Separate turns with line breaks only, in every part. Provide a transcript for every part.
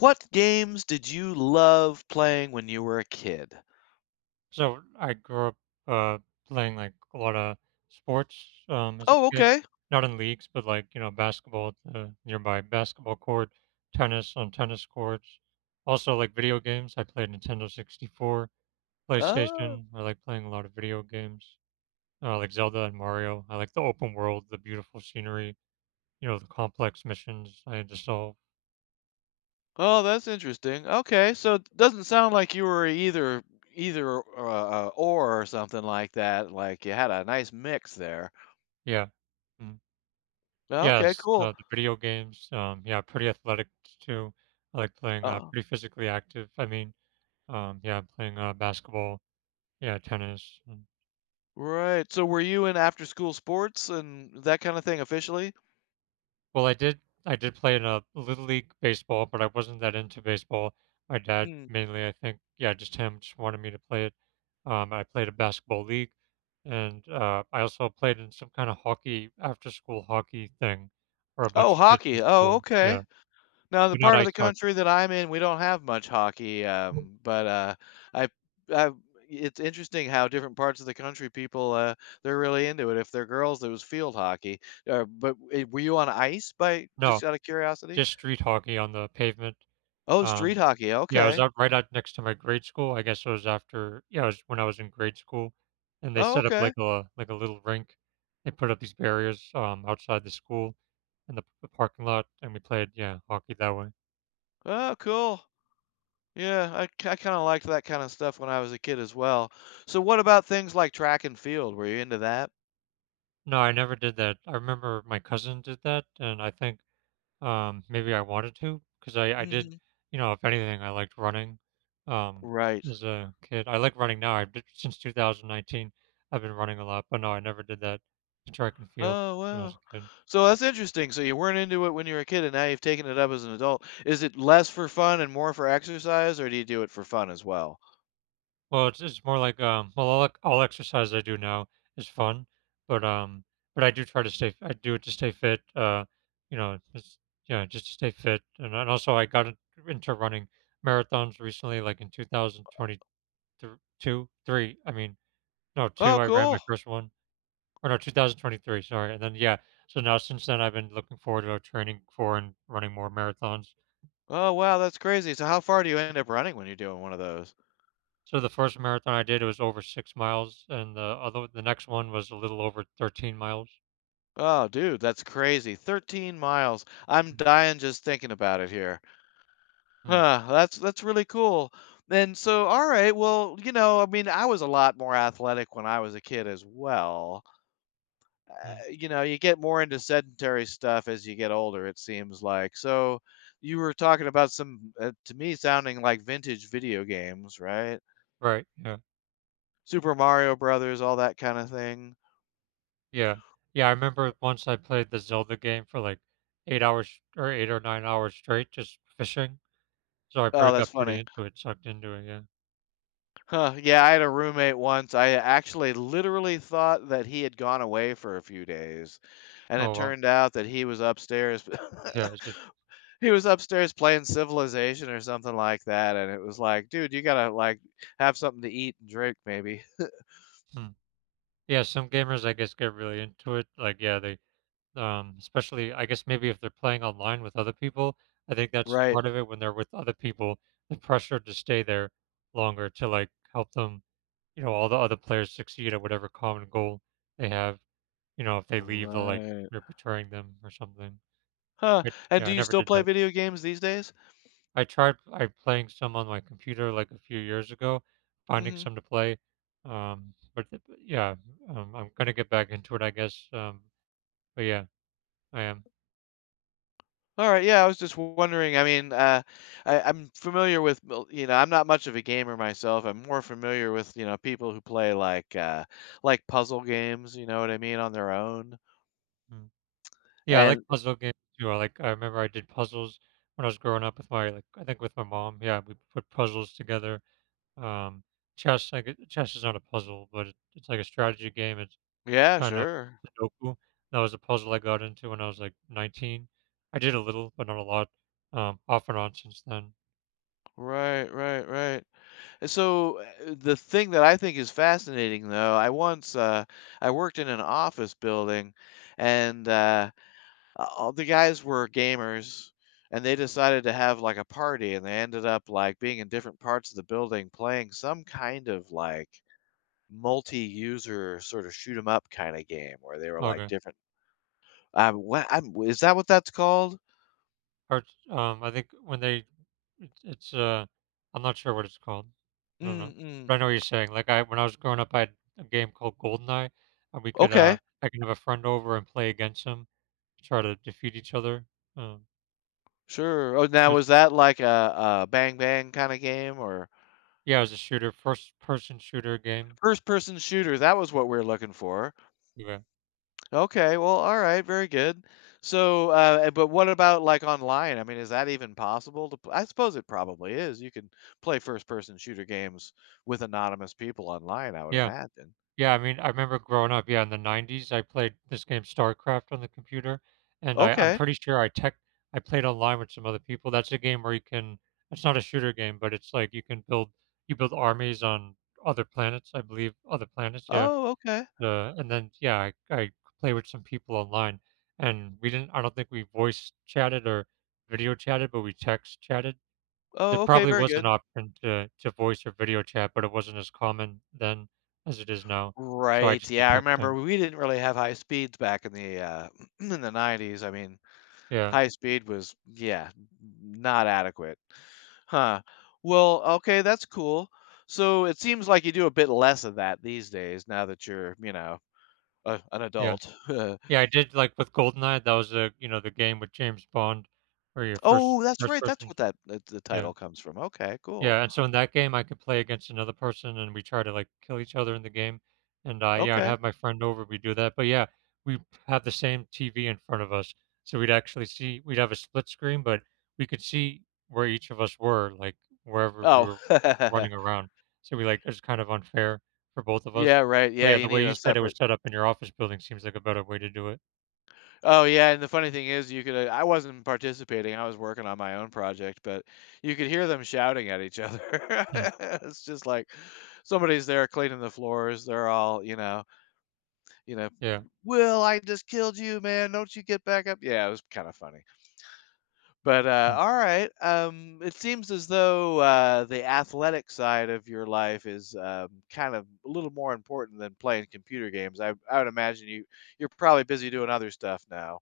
What games did you love playing when you were a kid?
So I grew up uh, playing like a lot of sports as a
Oh,
kid,
okay.
not in leagues, but like you know basketball at the nearby basketball court, tennis on tennis courts, also like video games. I played Nintendo 64,
Oh,
PlayStation. I like playing a lot of video games, like Zelda and Mario. I like the open world, the beautiful scenery, you know, the complex missions I had to solve.
oh, that's interesting. Okay, so it doesn't sound like you were either either uh, or something like that. Like you had a nice mix there.
Yeah. Hmm.
Well, okay,
Yes,
cool.
the video games, yeah, pretty athletic too. I like playing
Uh,
pretty physically active. I mean, yeah, playing basketball, yeah, tennis.
right. So were you in after school sports and that kind of thing officially?
Well, I did play in a little league baseball, but I wasn't that into baseball. My dad
Mm.
mainly, I think, yeah, just him, just wanted me to play it. I played a basketball league, and I also played in some kind of hockey after school hockey thing for a
Oh,
bunch of kids
hockey.
from
Oh,
school.
okay.
Yeah,
No, the
but not
part of the
ice hockey.
country that I'm in, we don't have much hockey, but, I I it's interesting how different parts of the country people, they're really into it. If they're girls, it was field hockey. Were you on ice by just
No,
out of curiosity?
just street hockey on the pavement.
Oh,
Um,
street hockey,
yeah, I was
okay.
out right out next to my grade school. I guess it was after yeah, it was when I was in grade school, and they
Oh,
set up
okay.
like a little rink. They put up these barriers outside the school in the parking lot, and we played yeah hockey that way.
Oh, cool. Yeah, I kinda liked that kinda stuff when I was a kid as well. So what about things like track and field? Were you into that?
No, I never did that. I remember my cousin did that, and I think maybe I wanted to, cause I did
Mhm.
you know, if anything, I liked running, um,
Right.
as a kid. I like running now, I did since 2019, I've been running a lot, but no, I never did that in track and field
Oh,
when I was
wow.
a kid.
So that's interesting. So you weren't into it when you were a kid, and now you've taken it up as an adult. Is it less for fun and more for exercise, or do you do it for fun as well?
Well, it's more like, well, all exercise I do now is fun, but, um but I do try to stay I do it to stay fit, you know, just yeah, just to stay fit, and also I got in into running marathons recently, like, in 2022 3, I mean no,
Oh,
2, I ran
cool.
my first one. Or no, 2023, sorry, and then, yeah, so now since then, I've been looking forward to training for and running more marathons.
Oh, wow, that's crazy. So how far do you end up running when you're doing one of those?
So the first marathon I did, it was over 6 miles, and the other the next one was a little over 13 miles.
Oh, dude, that's crazy. 13 miles. I'm dying just thinking about it here.
Mhm,
Huh, that's really cool. And so, all right, well, you know, I mean, I was a lot more athletic when I was a kid as well.
mm,
You know, you get more into sedentary stuff as you get older, it seems like. So you were talking about some, to me, sounding like vintage video games, right?
right, yeah,
Super Mario Brothers, all that kind of thing.
yeah. Yeah, I remember once I played the Zelda game for, like, 8 hours or 8 or 9 hours straight just fishing, so I pretty
Oh, that's
got pretty
funny.
into it, sucked into it, yeah.
Huh. Yeah, I had a roommate once. I actually literally thought that he had gone away for a few days, and it
Oh, wow.
turned out that he was upstairs.
Yeah, it's just
He was upstairs playing Civilization or something like that, and it was like, dude, you gotta like have something to eat and drink, maybe.
mm. Yeah, some gamers, I guess, get really into it, like, yeah, they especially, I guess maybe if they're playing online with other people, I think that's
Right.
part of it. When they're with other people, the pressure to stay there longer to like help them, you know, all the other players succeed at whatever common goal they have. You know, if they leave, they're like
Right.
they're betraying them or something.
Huh,
But
and
yeah,
do
I
you
never
still
did
play
that.
video games these days?
I tried I playing some on my computer like a few years ago, finding
Mhm.
some to play. Yeah, I'm gonna get back into it, I guess. But yeah, I am.
Alright, yeah, I was just wondering, I mean, I'm familiar with well, you know, I'm not much of a gamer myself, I'm more familiar with, you know, people who play like puzzle games, you know what I mean, on their own,
Hmm. Yeah, I like
and
puzzle games too. I like I remember I did puzzles when I was growing up with my like I think with my mom. Yeah, we put puzzles together. Um, chess, chess is not a puzzle, but it's like a strategy game. It's
yeah,
kind of
sure.
Sudoku. That was a puzzle I got into when I was like 19. I did a little, but not a lot. Off and on since then.
Right, right, right. And so, the thing that I think is fascinating though, I worked in an office building and, all the guys were gamers and they decided to have like a party and they ended up like being in different parts of the building playing some kind of like multi-user sort of shoot 'em up kind of game where they were like
Okay.
different is that what that's called?
I think when they it's it's, uh I'm not sure what it's called. I don't
mm
know.
mm.
But I know what you're saying. Like, I when I was growing up, I had a game called GoldenEye, and we could,
Okay.
I could have a friend over and play against him, try to defeat each other. Um,
Sure. Oh,
it
now
was
was that like a bang bang kind of game or
yeah, it was a shooter, first person shooter game.
first person shooter? That was what we are looking for.
Yeah.
Okay, well, all right, very good. So, but what about like online? I mean, is that even possible to pl- I suppose it probably is. You can play first person shooter games with anonymous people online, I would
Yeah.
imagine.
Yeah, I mean, I remember growing up, yeah, in the 90s, I played this game StarCraft on the computer, and I'm
Okay.
pretty sure I played online with some other people. That's a game where you can it's not a shooter game, but it's like you can build you build armies on other planets, I believe, other planets, yeah.
Oh, okay.
The and then yeah, I play with some people online, and we didn't I don't think we voice chatted or video chatted, but we text chatted. There
Oh, okay,
probably
very
was an
good.
option to voice or video chat, but it wasn't as common then as it is now, so I
Right.
just did
Yeah, I remember
texting.
we didn't really have high speeds back in the in the 90s. I mean,
Yeah,
high speed was yeah, not adequate. Huh. Well, okay, that's cool. So it seems like you do a bit less of that these days now that you're, you know, a, an
yeah.
adult.
Yeah, I did, like, with GoldenEye, that was, a you know, the game with James Bond where your
Oh, that's
first
right. That's
person.
what that that the
Yeah.
title comes from. Okay, cool.
Yeah, and so in that game, I could play against another person, and we try to, like, kill each other in the game, and, yeah, I'd
Okay.
have my friend over, we do that, but, yeah, we have the same TV in front of us, so we'd actually see we'd have a split screen, but we could see where each of us were, like, wherever we
Oh,
were running around, so we like, it's kind of unfair for both of
yeah,
us.
right.
But,
Yeah,
yeah,
you
the
need
way you
a
said it
separate.
was set up in your office building seems like a better way to do it.
Oh, yeah. And the funny thing is, you could. I wasn't participating. I was working on my own project, but you could hear them shouting at each other.
Hmm,
It's just like somebody's there cleaning the floors. They're all, you know, you know,
yeah,
"Will, I just killed you, man. Don't you get back up?" Yeah, it was kinda funny. But,
hmm.
alright, it seems as though, the athletic side of your life is, kind of a little more important than playing computer games. I would imagine you you're probably busy doing other stuff now.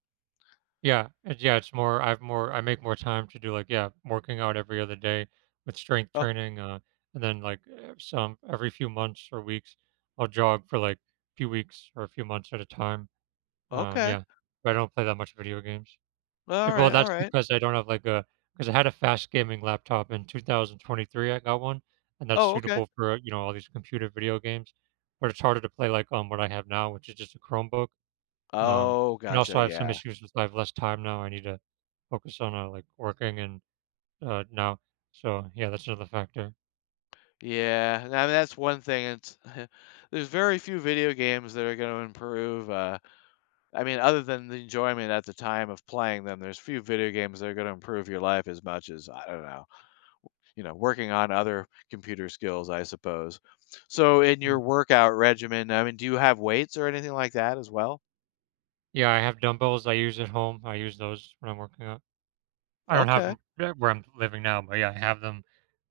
Yeah, it's more. I've more. I make more time to do like yeah, working out every other day with strength
Oh,
training, and then like some every few months or weeks, I'll jog for like a few weeks or a few months at a time.
okay.
Yeah, but I don't play that much video games. Well,
Alright,
that's
alright.
because I don't have like a because I had a fast gaming laptop in 2023. I got one, and that's
Oh, okay.
suitable for you know all these computer video games, but it's harder to play like on what I have now, which is just a Chromebook. Um,
Oh,
and
gotcha,
also I have some
yeah.
issues with I have less time now. I need to focus on like working and now. So yeah, that's another factor.
Yeah, I mean, that's one thing, it's there's very few video games that are gonna improve, I mean, other than the enjoyment at the time of playing them, there's few video games that are going to improve your life as much as, I don't know, you know, working on other computer skills, I suppose. So, in your
Mm.
workout regimen, I mean, do you have weights or anything like that as well?
Yeah, I have dumbbells I use at home. I use those when I'm working out. I don't have
Okay.
them where I'm living now, but yeah, I have them.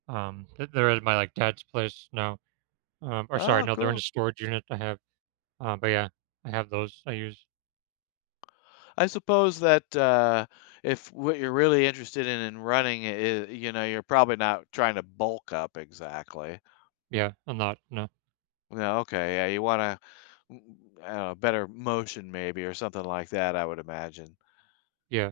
They're at my like dad's place now. Or sorry,
Oh,
no, they're in a
cool.
storage unit I have. But yeah, I have those I use.
I suppose that if what you're really interested in running is, you know, you're probably not trying to bulk up exactly.
Yeah, a lot. No,
No, okay. Yeah, you want to, I don't know, better motion maybe or something like that, I would imagine.
yeah,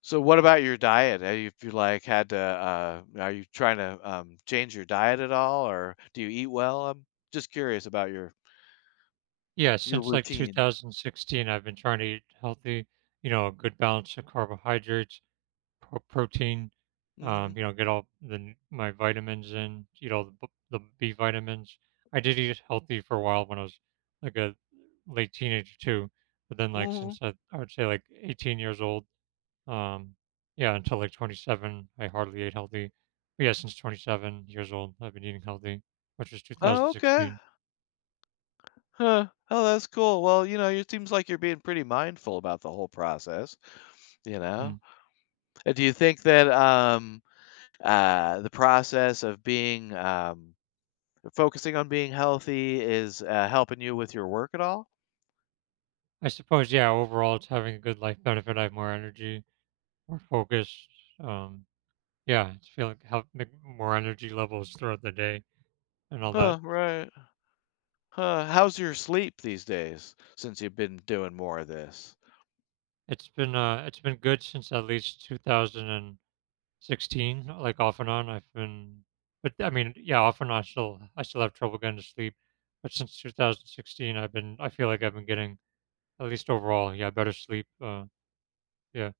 So what about your diet? Have you, if you like had to, are you trying to change your diet at all, or do you eat well? I'm just curious about
yeah.
your
Since like
routine.
2016, I've been trying to eat healthy. You know, a good balance of carbohydrates protein,
Hmm.
you know, get all the my vitamins in, eat all the B vitamins. I did eat healthy for a while when I was, like, a late teenager too, but then, like,
Hmm.
since I would say, like, 18 years old, um yeah, until, like, 27, I hardly ate healthy. But, yeah, since 27 years old, I've been eating healthy, which was
Oh, okay.
2016.
Huh. Oh, that's cool. Well, you know, it seems like you're being pretty mindful about the whole process. You know,
Mm.
Do you think that the process of being focusing on being healthy is helping you with your work at all?
I suppose, yeah, overall, it's having a good life benefit. I have more energy, more focus, um yeah, it's feel like help make more energy levels throughout the day and all that.
Huh. Right. Huh, how's your sleep these days since you've been doing more of this?
It's been good since at least 2016, like off and on. I've been but I mean, yeah, off and on I still have trouble getting to sleep. But since 2016, I've been I feel like I've been getting at least overall, yeah, better sleep. Yeah.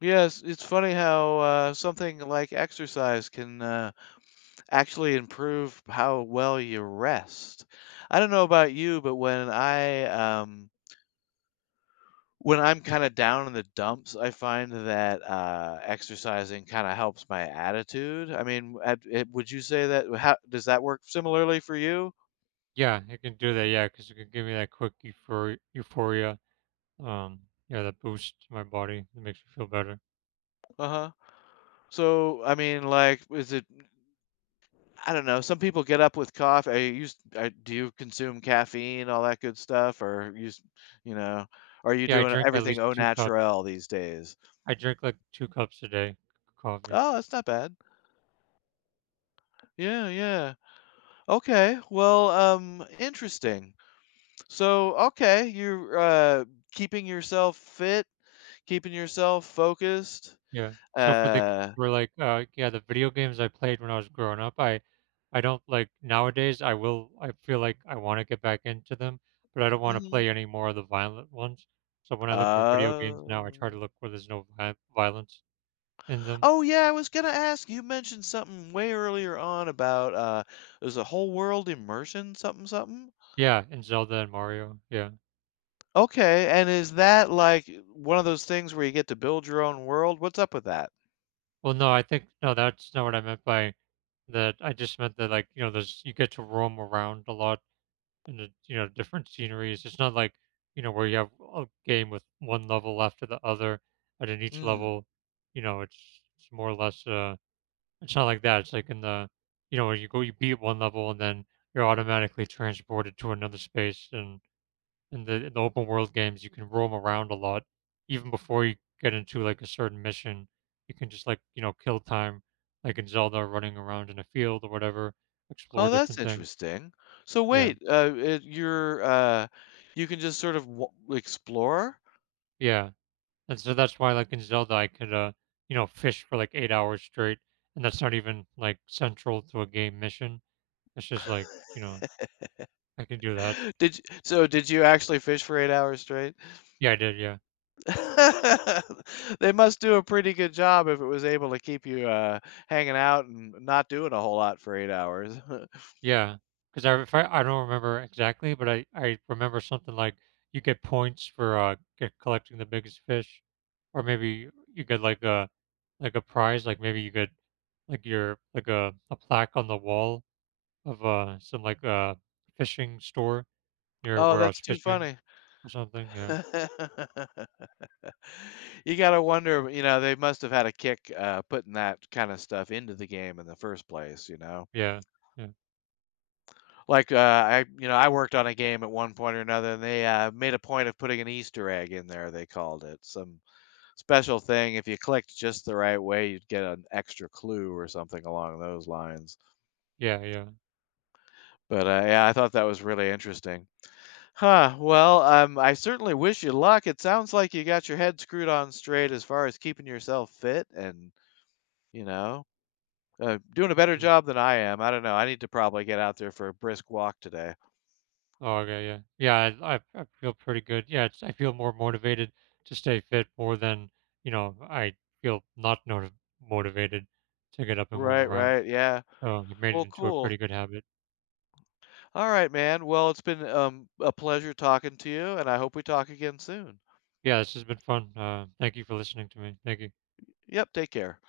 Yes, it's funny how something like exercise can actually improve how well you rest. I don't know about you, but when I when I'm kind of down in the dumps, I find that exercising kind of helps my attitude. I mean, would you say that? How, does that work similarly for you?
Yeah, it can do that. Yeah, because it can give me that quick euphoria. Um yeah, that boosts my body. It makes me feel better.
Uh huh. So, I mean, like, is it? I don't know. Some people get up with coffee. Do you consume caffeine, all that good stuff, or use, you know, are you
Yeah, I
doing
drink at
everything
least
au
two cups.
naturel these days?
I drink, like, 2 cups a day, c coffee.
Oh, that's not bad. Yeah, yeah. Okay. Well, interesting. So, okay, you're keeping yourself fit, keeping yourself focused.
Yeah. So for the
Uh,
we're like, yeah, the video games I played when I was growing up, I don't like nowadays, I will I feel like I wanna get back into them, but I don't wanna
mm-hmm.
play any more of the violent ones. So when I look for video games now, I try
Oh.
to look where there's no vi violence in them.
Oh yeah, I was gonna ask. You mentioned something way earlier on about there's a whole world immersion something something.
Yeah, in Zelda and Mario, yeah.
Okay, and is that like one of those things where you get to build your own world? What's up with that?
Well, no, I think no, that's not what I meant by that. I just meant that, like, you know, there's you get to roam around a lot. And the you know different sceneries. It's not like you know where you have a game with one level after the other, and in each
Mm.
level, you know it's more or less. It's not like that. It's like in the you know where you go, you beat one level, and then you're automatically transported to another space. And in the open world games, you can roam around a lot, even before you get into like a certain mission. You can just like you know kill time, like in Zelda, running around in a field or whatever, explore
Oh, that's
different things.
interesting. So
Yeah,
wait, it, you're you can just sort of w explore?
yeah. And so that's why, like in Zelda, I could, you know, fish for like 8 hours straight, and that's not even like central to a game mission. It's just like, you know, I could do that.
Did you, so did you actually fish for 8 hours straight?
Yeah, I did. Yeah,
They must do a pretty good job if it was able to keep you, hanging out and not doing a whole lot for 8 hours.
yeah. Because I, if I, I don't remember exactly, but I remember something like you get points for get collecting the biggest fish, or maybe you get like a prize, like maybe you get like your like a plaque on the wall of some like fishing store near
Oh,
where I was
that's too
fishing
funny.
or something. Yeah.
You gotta wonder, you know, they must have had a kick, putting that kinda stuff into the game in the first place, you know?
Yeah, yeah,
Like, I you know, I worked on a game at one point or another, and they, made a point of putting an Easter egg in there, they called it, some special thing, if you clicked just the right way, you'd get an extra clue or something along those lines.
yeah, yeah.
But, yeah, I thought that was really interesting. Huh, well, I certainly wish you luck. It sounds like you got your head screwed on straight as far as keeping yourself fit and, you know, doing a better
Mm.
job than I am. I don't know. I need to probably get out there for a brisk walk today.
Oh, okay, yeah, yeah. I feel pretty good. Yeah, it's, I feel more motivated to stay fit more than you know. I feel not motivated to get up and move
Right,
around.
right, yeah.
So I've made it
Well,
into a
cool.
pretty good habit.
All right, man. Well, it's been, a pleasure talking to you, and I hope we talk again soon.
Yeah, this has been fun. Thank you for listening to me. Thank you.
Yep, take care.